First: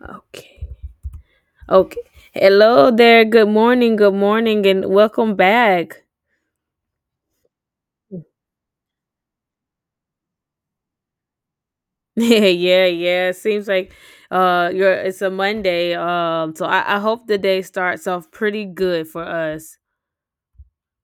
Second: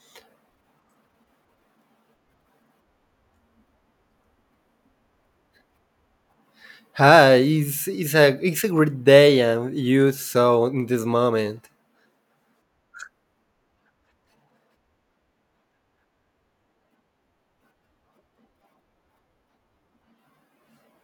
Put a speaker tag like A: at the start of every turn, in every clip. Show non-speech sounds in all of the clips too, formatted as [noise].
A: Okay. Okay. Hello there. Good morning. Good morning and welcome back.
B: Hi, it's a great day and you so in this moment.
A: [laughs] Yeah, yeah, yeah. It seems like you're it's a Monday. So I hope the day starts off pretty good for us.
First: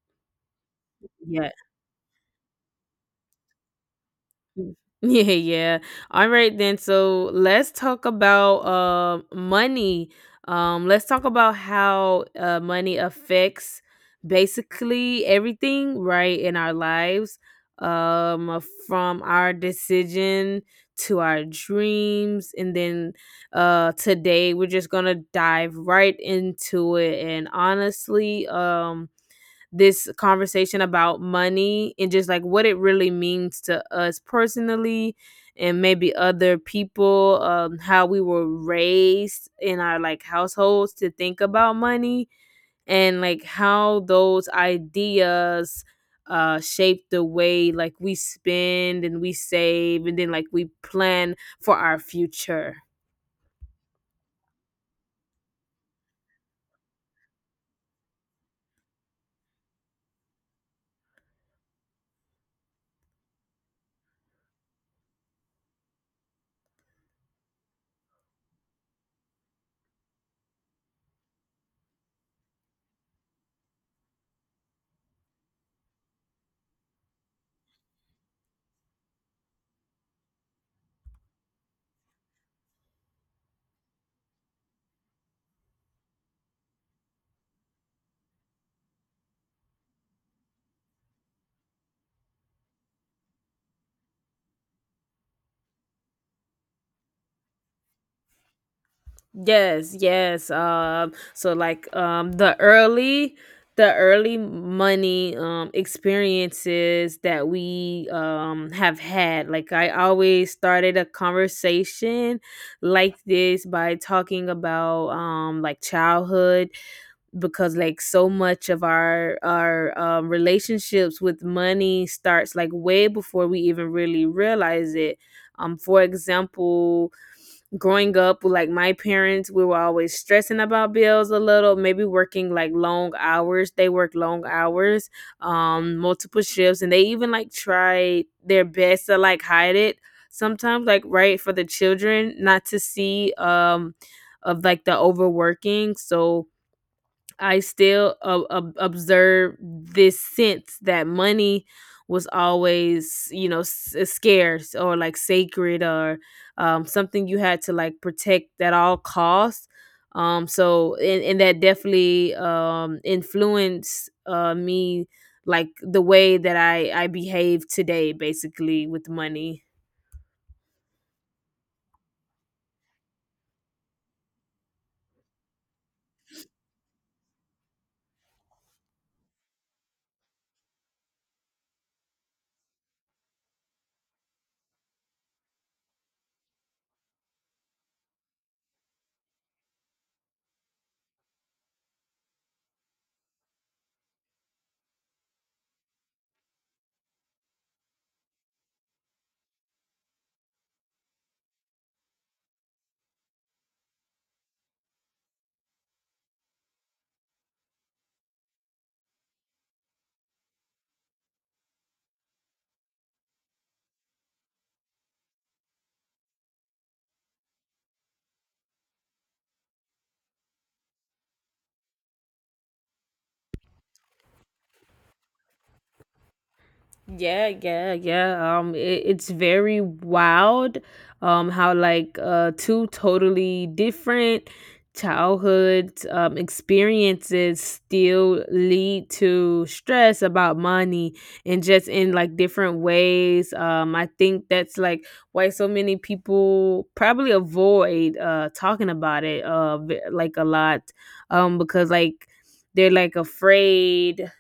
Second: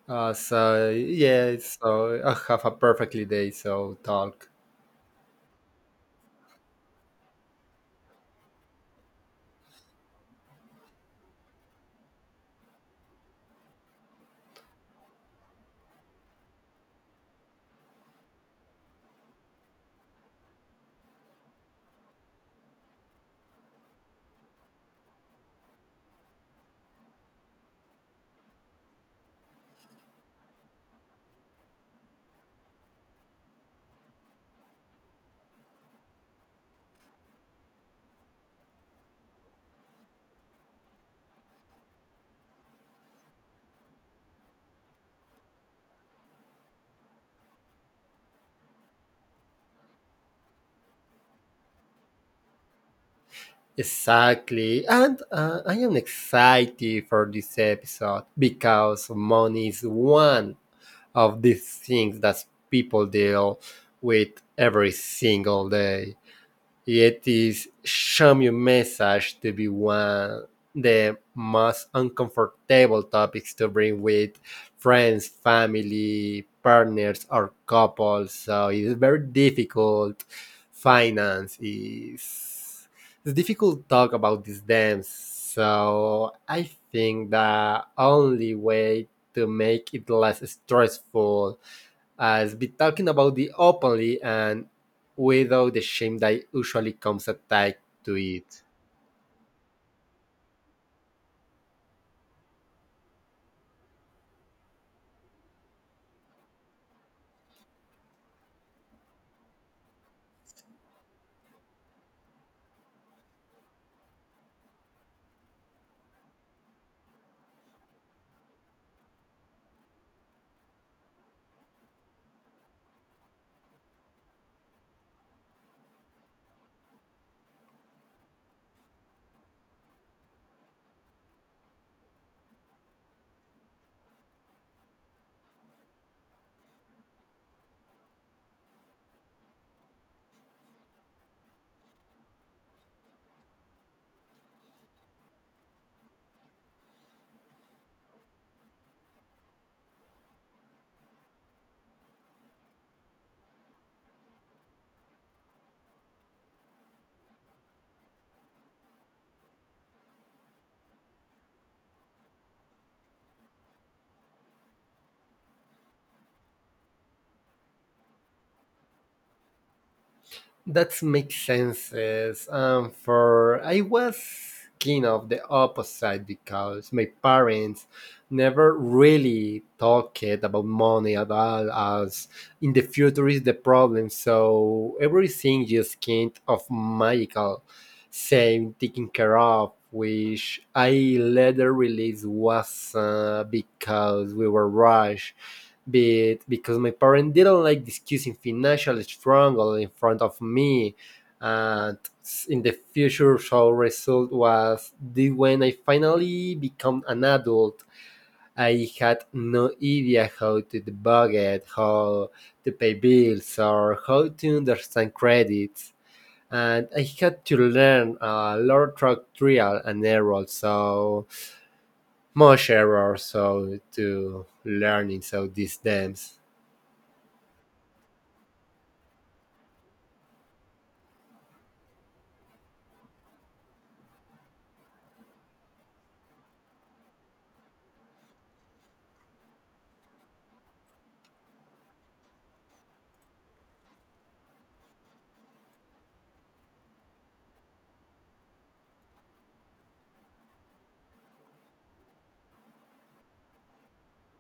B: So
A: Yeah.
B: yeah, so I have a perfectly day. So talk
A: [laughs] Yeah, yeah. All right then. So let's talk about money. Let's talk about how money affects basically everything, right, in our lives. Um, from our decision to our dreams, and then today we're just gonna dive right into it. And honestly, this conversation about money and just like what it really means to us personally and maybe other people, how we were raised in our like households to think about money, and like how those ideas shape the way like we spend and we save and then like we plan for our future.
B: exactly, and I am excited for this episode because money is one of these things that people deal with every single day. It is Xiaomi message to be one the most uncomfortable topics to bring with friends, family, partners, or couples. So it's very difficult. Finance is it's difficult to talk about these dams. So I think the only way to make it less stressful as be talking about it openly and without the shame that usually comes attached to it.
A: Yes, yes. So like the early money experiences that we have had. Like I always started a conversation like this by talking about like childhood, because like so much of our relationships with money starts like way before we even really realize it. For example, growing up like my parents, we were always stressing about bills a little, maybe working like long hours, they work long hours, multiple shifts, and they even like try their best to like hide it sometimes, like right, for the children not to see, of like the overworking. So I still observe this sense that money was always, you know, scarce or like sacred or something you had to like protect at all costs. So, and that definitely influenced me, like the way that I behave today, basically with money.
B: That makes sense. For I was kind of the opposite because my parents never really talked about money at all as in the future is the problem. So everything just kind of magical same taken care of, which I later realized was because we were rushed but because my parents didn't like discussing financial struggle in front of me and in the future so result was that when I finally became an adult I had no idea how to the budget how to pay bills or how to understand credits and I had to learn a lot through trial and error so much error so to learning so these dams.
A: Yeah, yeah, yeah. It's very wild. How like two totally different childhood experiences still lead to stress about money, and just in like different ways. I think that's like why so many people probably avoid talking about it like a lot. Because like they're like afraid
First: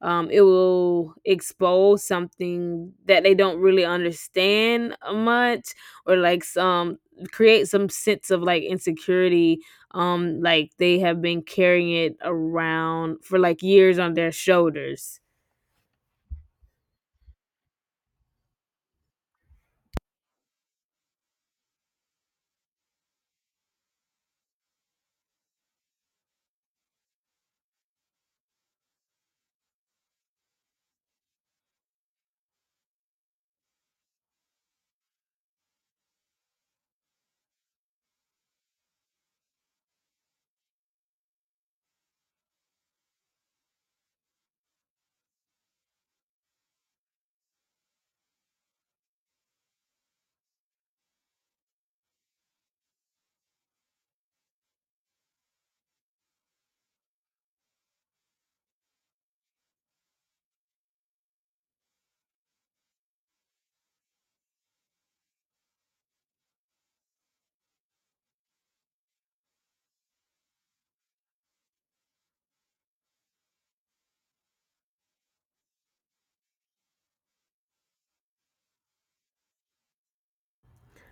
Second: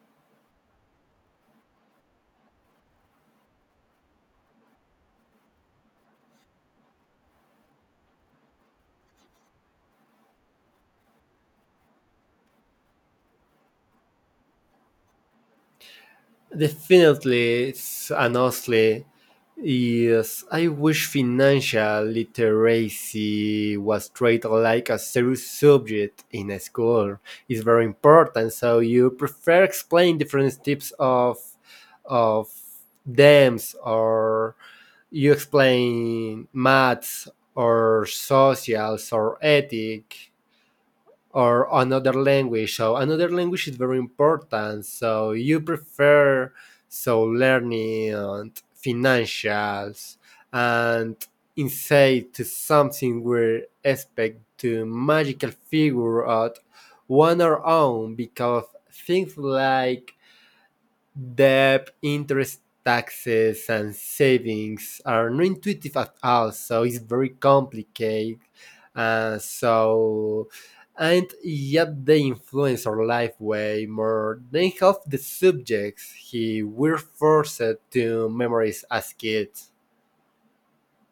A: it will expose something that they don't really understand much, or like some create some sense of like insecurity, like they have been carrying it around for like years on their shoulders.
B: And honestly, yes, I wish financial literacy was treated like a serious subject in a school. It's very important. So you prefer explain different types of dams, or you explain maths, or socials, or ethic or another language. So another language is very important. So you prefer so learning and financials and insight to something where expect to magical figure out one or own because things like debt, interest, taxes, and savings are not intuitive at all. So it's very complicated. Uh, so, and yet they influence our life way more than half the subjects he were forced to memorize as kids.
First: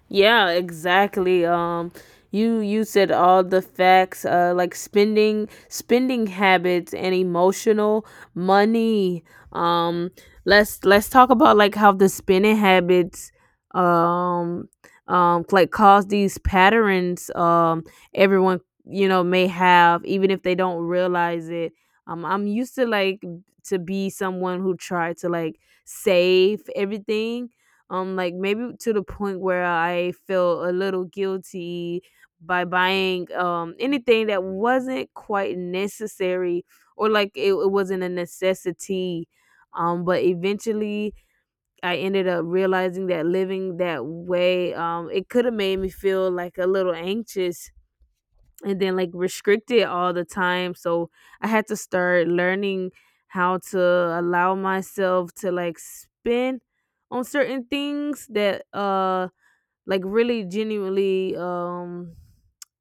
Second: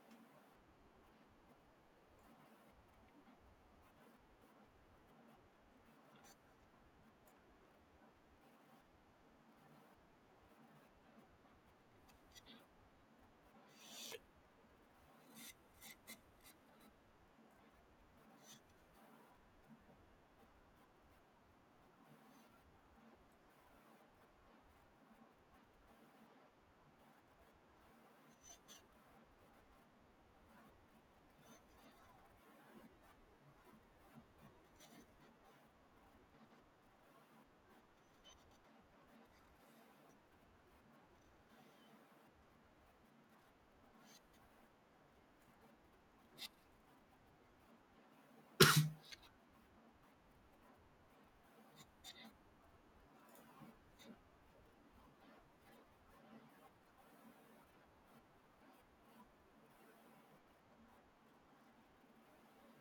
A: Yeah, exactly. You said all the facts. Like spending habits and emotional money. Um, let's talk about like how the spending habits, um, like cause these patterns. Everyone, you know, may have, even if they don't realize it. I'm used to like to be someone who tried to like save everything, like maybe to the point where I feel a little guilty by buying anything that wasn't quite necessary, or like it wasn't a necessity, but eventually I ended up realizing that living that way, it could have made me feel like a little anxious and then like restricted all the time. So I had to start learning how to allow myself to like spend on certain things that like really genuinely um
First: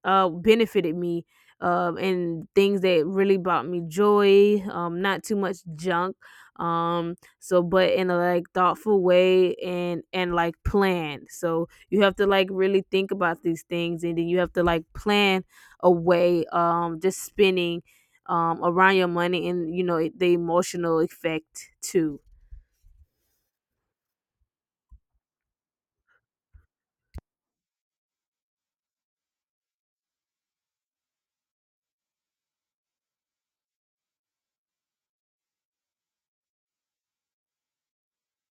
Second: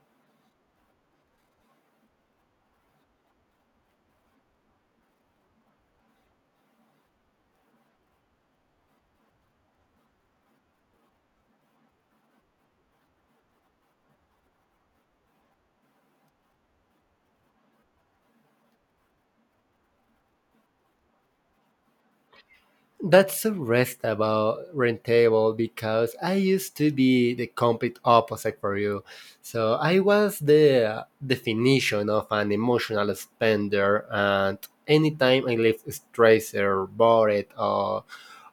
A: uh benefited me, and things that really brought me joy, not too much junk, so but in a like thoughtful way and like planned. So you have to like really think about these things, and then you have to like plan a way just spending around your money, and you know the emotional effect too.
B: That's so restable, rentable because I used to be the complete opposite for you. So I was the definition of an emotional spender, and anytime I left stressed or bored or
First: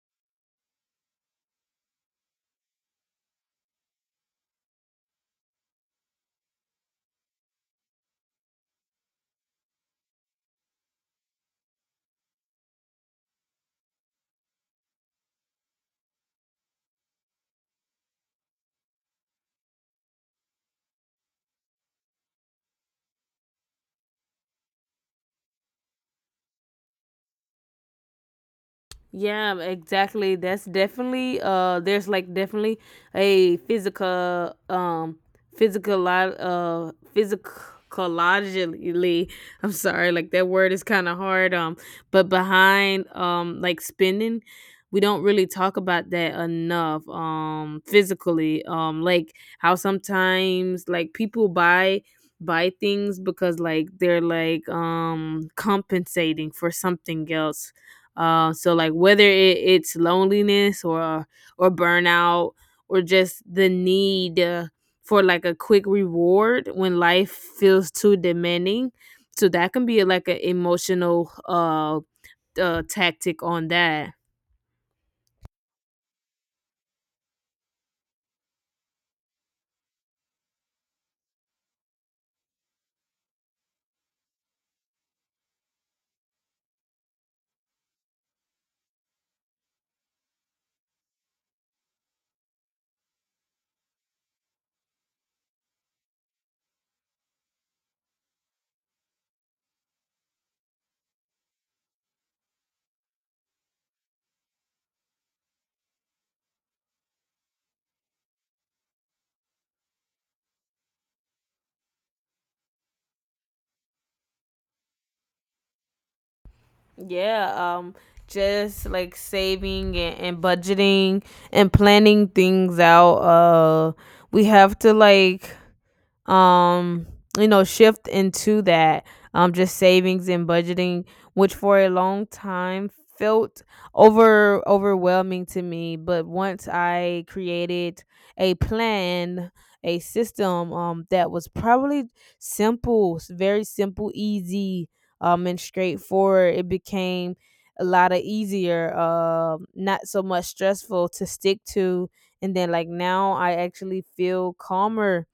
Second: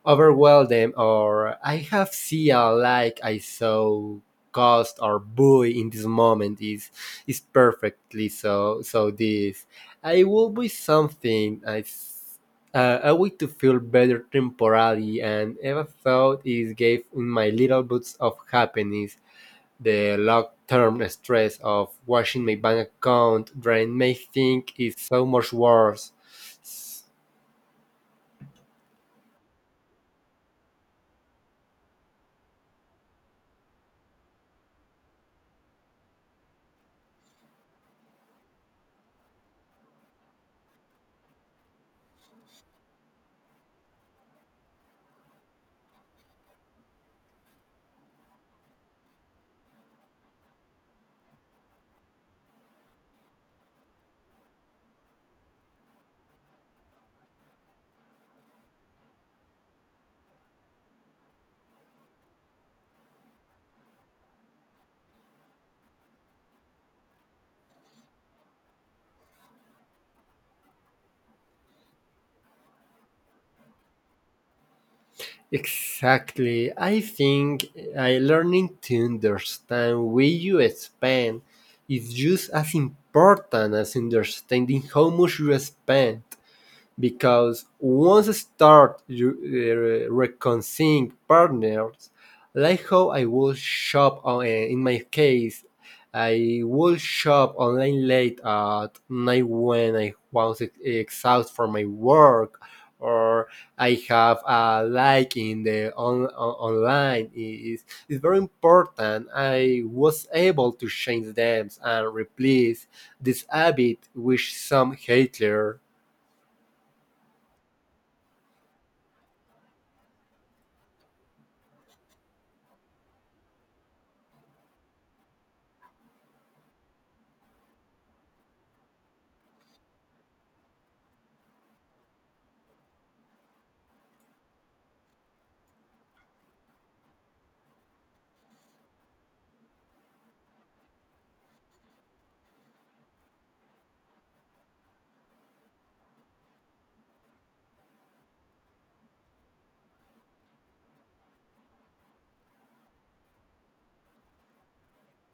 B: overwhelm them, or I have see a like I saw cost or buoy in this moment is perfectly so so this I will be something a way to feel better temporarily and ever thought is gave in my little boots of happiness the long term stress of watching my bank account drain may think is so much worse.
A: Yeah, exactly. That's definitely, there's like definitely a physical physicologically, I'm sorry, like that word is kind of hard, but behind like spending, we don't really talk about that enough, physically, like how sometimes like people buy things because like they're like compensating for something else, so like whether it's loneliness or burnout, or just the need, for like a quick reward when life feels too demanding. So that can be like an emotional tactic on that.
B: Exactly. I think I learning to understand where you spend is just as important as understanding how much you spend because once I start you, reconciling partners, like how I will shop on, in my case, I will shop online late at night when I was exhausted from my work, or I have a like in the online. It's very important. I was able to change them and replace this habit with some Hitler.
A: Yeah, just like saving and budgeting and planning things out. We have to like um you know shift into that, just savings and budgeting, which for a long time felt overwhelming to me. But once I created a plan, a system, that was probably very simple, easy, and straightforward, it became a lot of easier, not so much stressful to stick to. And then like now I actually feel calmer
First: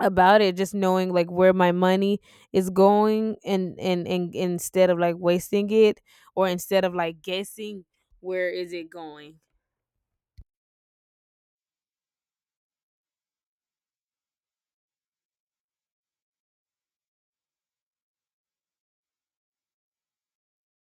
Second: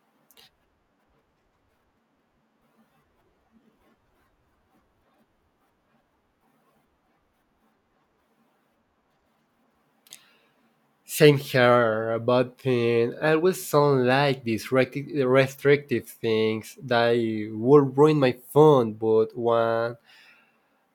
A: about it, just knowing like where my money is going, and instead of like wasting it, or instead of like guessing where is it going.
B: Same here, but I always sound like these restrictive things that would ruin my fun. But one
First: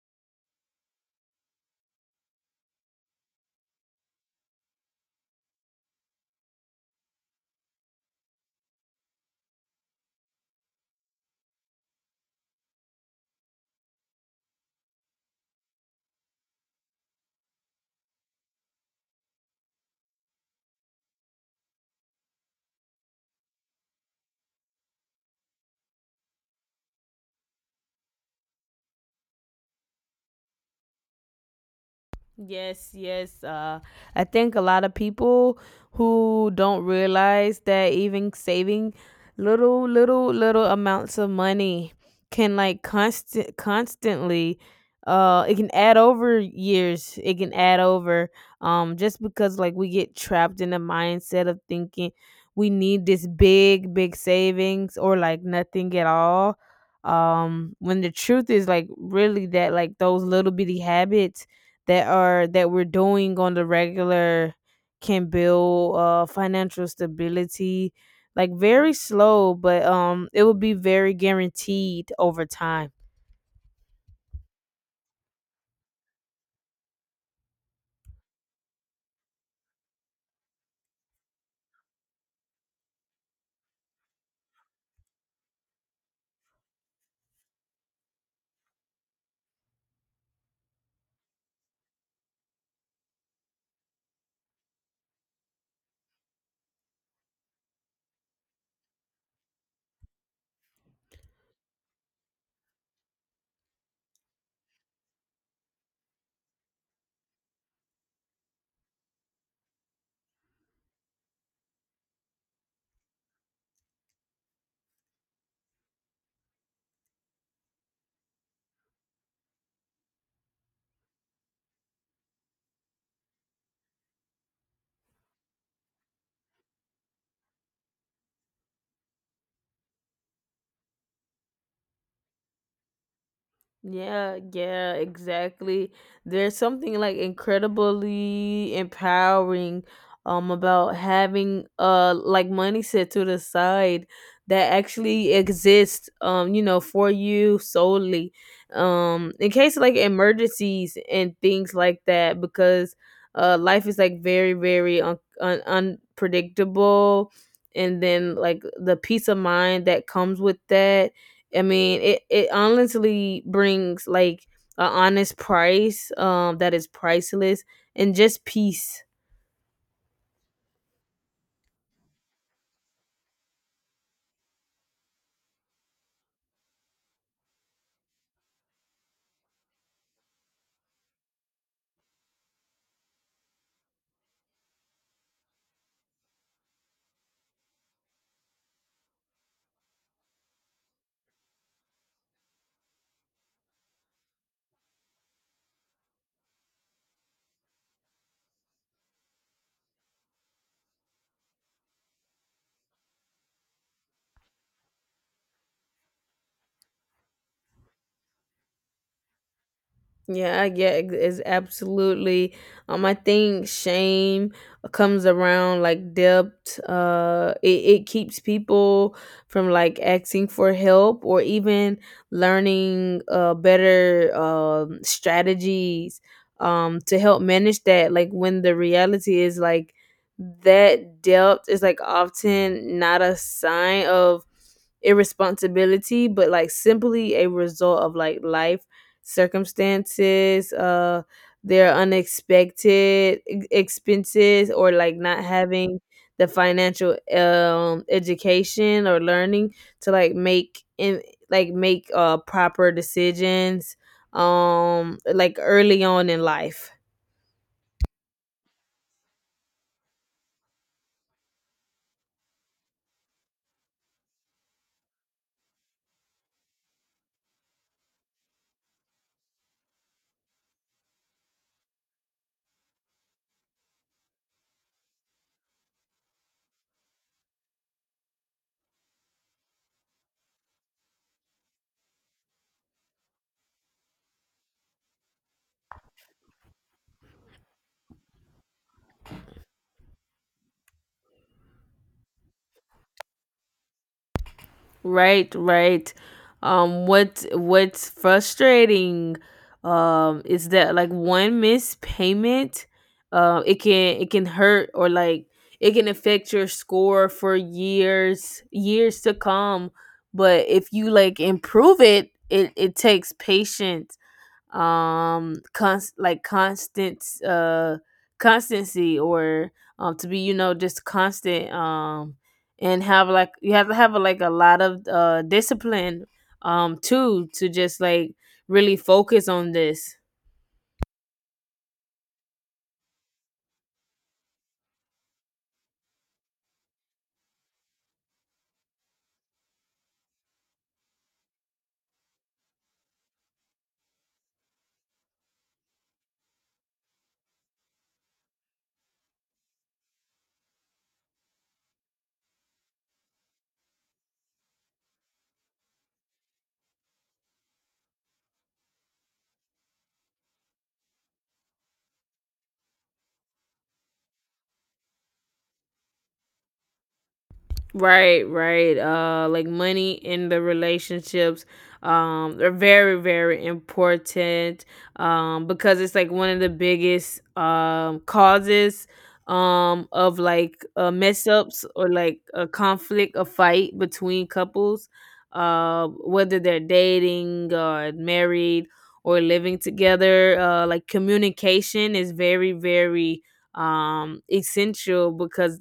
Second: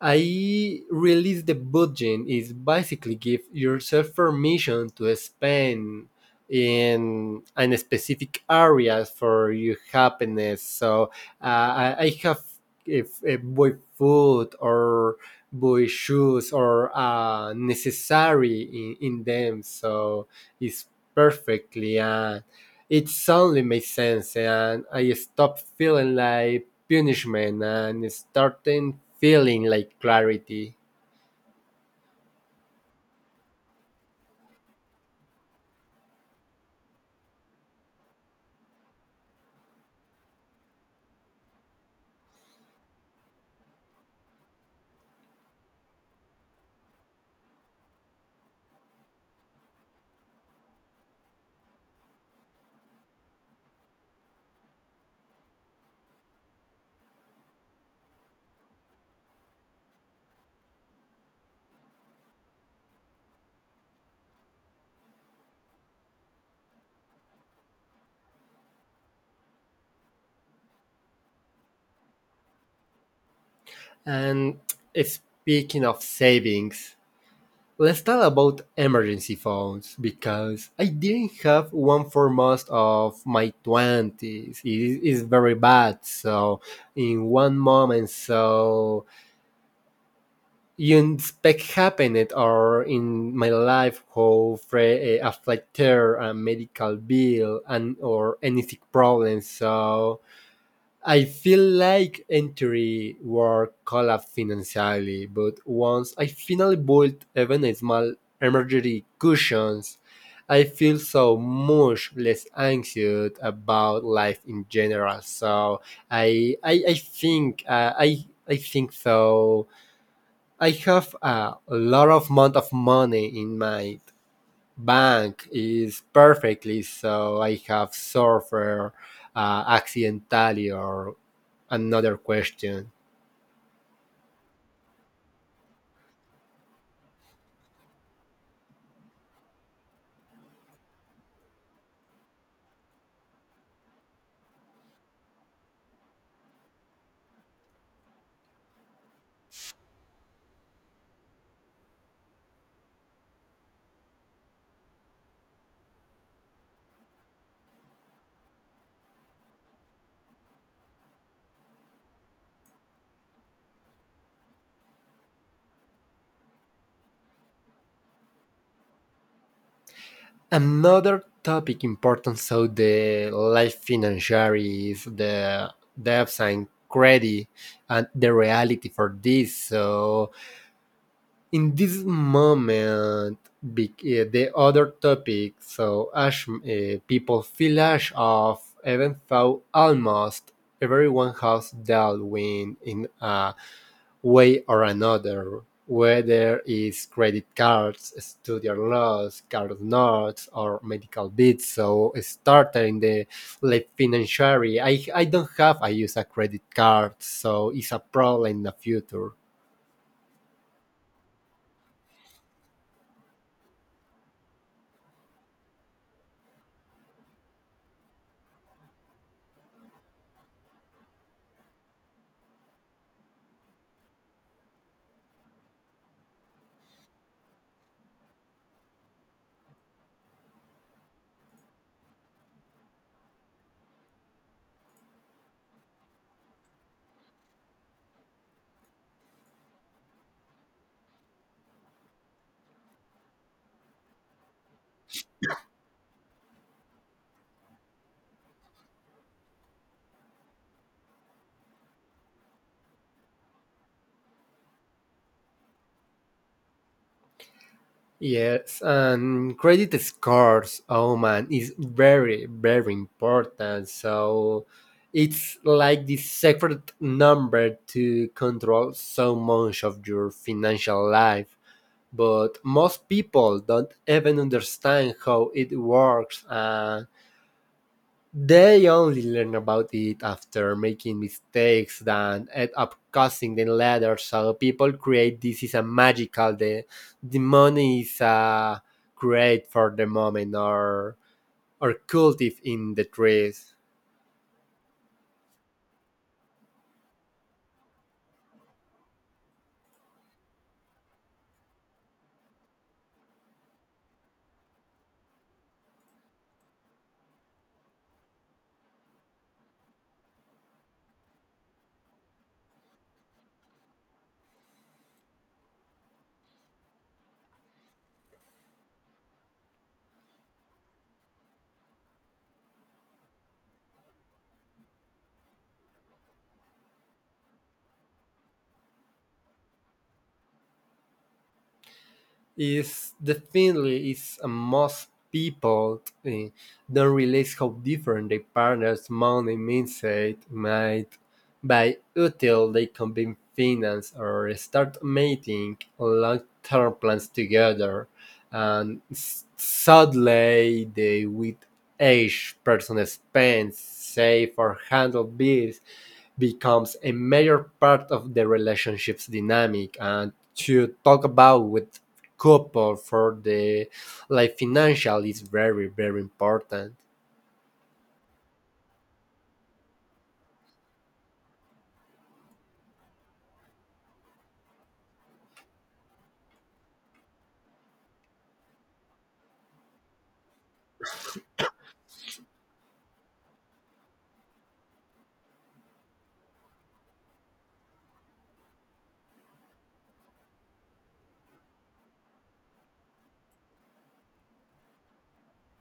B: I release the budget is basically give yourself permission to spend in specific areas for your happiness. So I have if buy food or buy shoes or necessary in them. So it's perfectly and it suddenly makes sense and I stop feeling like punishment and starting feeling like clarity.
A: Yes, yes. I think a lot of people who don't realize that even saving little amounts of money can like constantly, it can add over years. It can add over, just because like we get trapped in the mindset of thinking we need this big savings or like nothing at all. When the truth is like really that like those little bitty habits that are that we're doing on the regular can build financial stability, like very slow, but it will be very guaranteed over time.
B: And speaking of savings, let's talk about emergency phones because I didn't have one for most of my 20s. It is very bad. So, in one moment, so you expect happened or in my life how affected a medical bill and or any sick problem. So, I feel like entry work collapsed financially, but once I finally built even a small emergency cushions, I feel so much less anxious about life in general. So I think so. I have a lot of amount of money in my bank is perfectly so I have suffered accidentally or another question.
A: Yeah, yeah, exactly. There's something like incredibly empowering about having like money set to the side that actually exists, you know, for you solely, in case of like emergencies and things like that, because life is like very very unpredictable. And then like the peace of mind that comes with that, I mean, it honestly brings like a honest price that is priceless, and just peace.
B: Another topic important, so the life financiary is the debts and credit and the reality for this. So in this moment, the other topic, so ash, people feel ash off, even though almost everyone has dealt with in a way or another, whether it's credit cards, student loans, car notes, or medical bills. So started in the late financiary. I don't have. I use a credit card, so it's a problem in the future.
A: Yeah, yeah, it's absolutely. I think shame comes around like debt. It keeps people from like asking for help, or even learning better strategies to help manage that. Like when the reality is like that debt is like often not a sign of irresponsibility, but like simply a result of like life circumstances, their unexpected expenses, or like not having the financial education or learning to like make proper decisions like early on in life.
B: Yes, and credit scores, oh man, is very, very important. So it's like the secret number to control so much of your financial life. But most people don't even understand how it works and they only learn about it after making mistakes that end up causing them later. So people create this is a magical the money is great for the moment or cultive in the trees.
A: Right, right. What's frustrating, is that like one missed payment, it can hurt, or like it can affect your score for years years to come. But if you like improve it, it takes patience, constant constancy, or to be, you know, just constant, and have like you have to have like a lot of discipline, too to just like really focus on this.
B: Is definitely is a most people don't realize how different their partner's money mindset might by until they combine finance or start making long-term plans together and suddenly they with age person spends save or handle bills becomes a major part of the relationship's dynamic and to talk about with couple for the like financial is very very important.
A: Right, right. Like money in the relationships, are very, very important. Because it's like one of the biggest causes of like mess ups, or like a conflict, a fight between couples, whether they're dating or married or living together. Like communication is very, very essential. Because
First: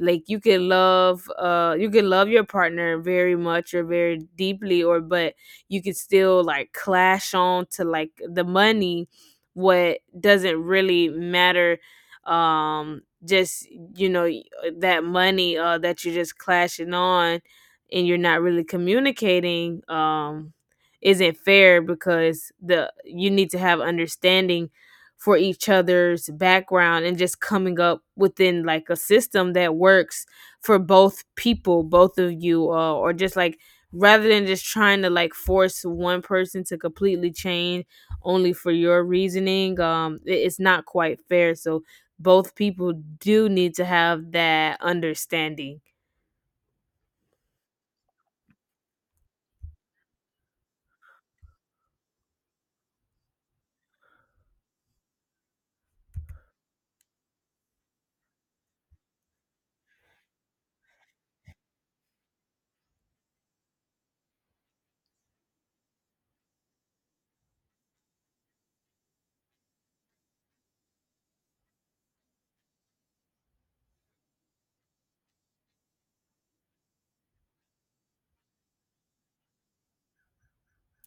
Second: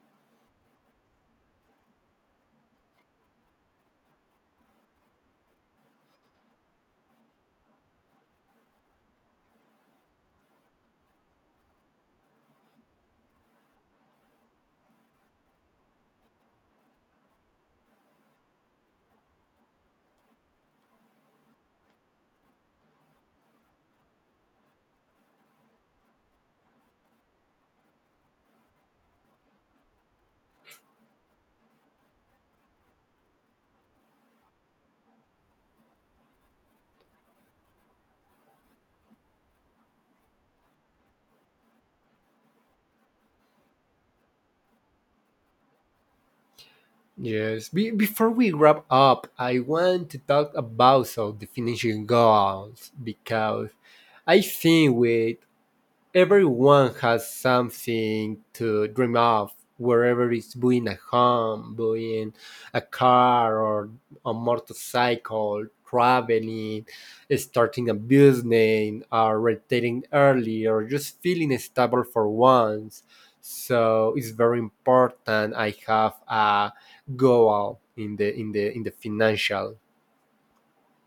A: like you can love your partner very much, or very deeply, or but you could still like clash on to like the money, what doesn't really matter, just you know that money that you're just clashing on, and you're not really communicating, isn't fair, because the you need to have understanding for each other's background, and just coming up within like a system that works for both people, both of you, or just like rather than just trying to like force one person to completely change only for your reasoning, it's not quite fair. So both people do need to have that understanding.
B: Yes. Before we wrap up I want to talk about so the finishing goals because I think with everyone has something to dream of, wherever it's buying a home, buying a car or a motorcycle, traveling, starting a business, or retiring early, or just feeling stable for once. So it's very important I have a goal in the financial.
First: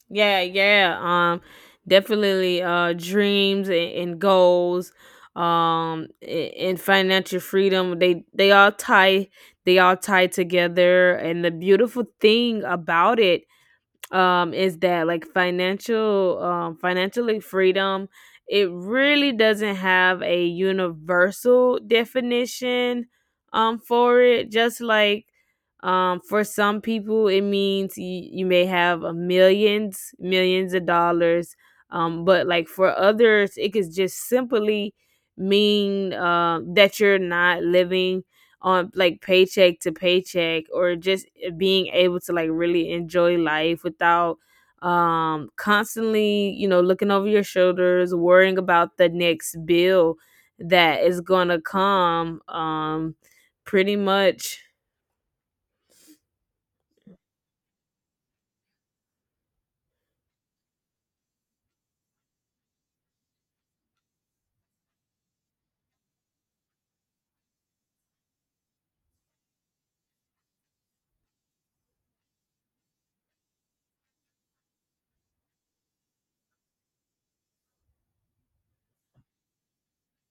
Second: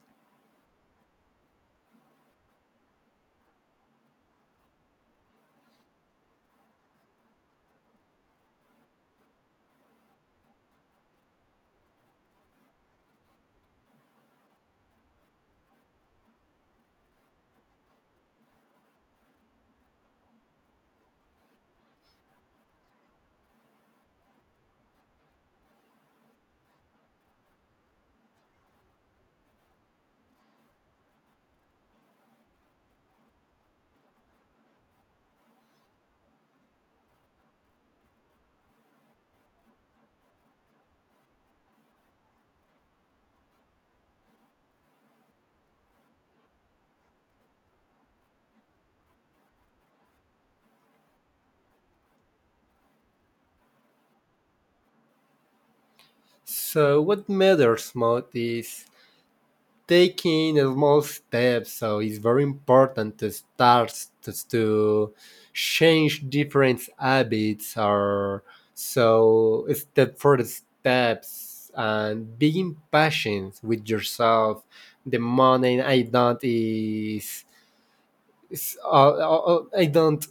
A: Yeah, yeah. Definitely. Dreams and goals. And financial freedom. They all tie. They all tie together. And the beautiful thing about it is that like financially freedom, it really doesn't have a universal definition for it, just like for some people it means you may have a millions of dollars. But like for others, it could just simply mean that you're not living on like paycheck to paycheck, or just being able to like really enjoy life without constantly, you know, looking over your shoulders, worrying about the next bill that is gonna come, pretty much
B: So what matters most is taking small steps so it's very important to start to change different habits or so step for steps and being patient with yourself the morning I don't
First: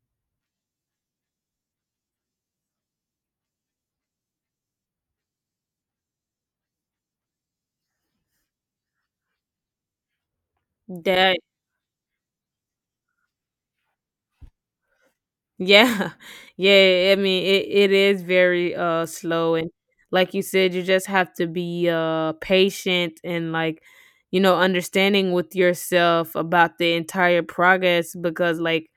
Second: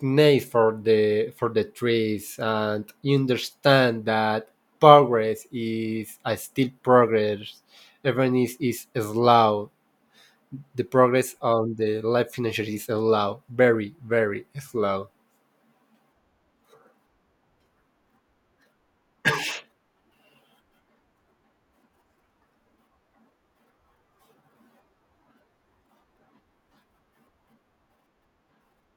B: need for the trees and you understand that progress is I still progress even is slow the progress
A: that.
B: on the life finisher is slow, very, very slow.
A: Yeah. [laughs] Yeah, I mean it is very slow, and like you said, you just have to be patient, and like, you know, understanding with yourself about the entire progress. Because like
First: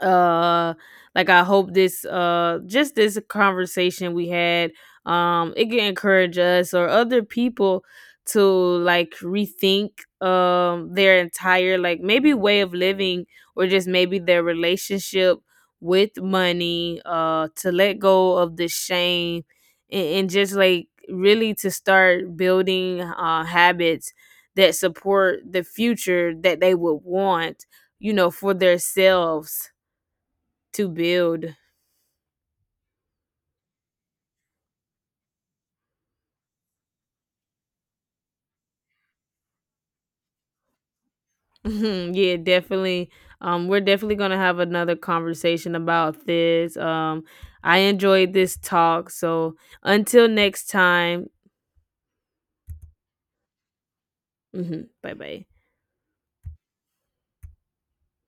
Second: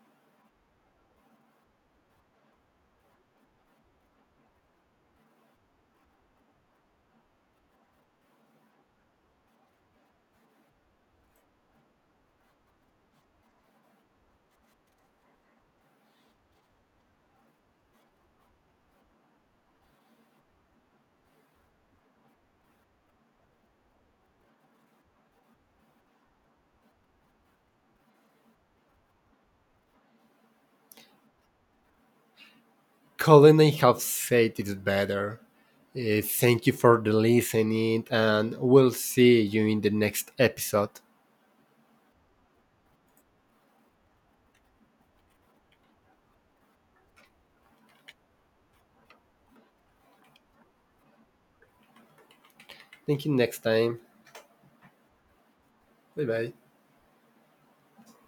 A: uh I hope this just this conversation we had, it can encourage us or other people to like rethink their entire like maybe way of living, or just maybe their relationship with money, to let go of the shame, and just like really to start building habits that support the future that they would want, you know, for themselves to build.
B: Couldn't I have said it better? Thank you for the listening, and we'll see you in the next episode.
A: Mhm, yeah, definitely. We're definitely gonna have another conversation about this. I enjoyed this talk. So until next time,
B: Thank you next time.
A: bye bye.
B: Bye bye.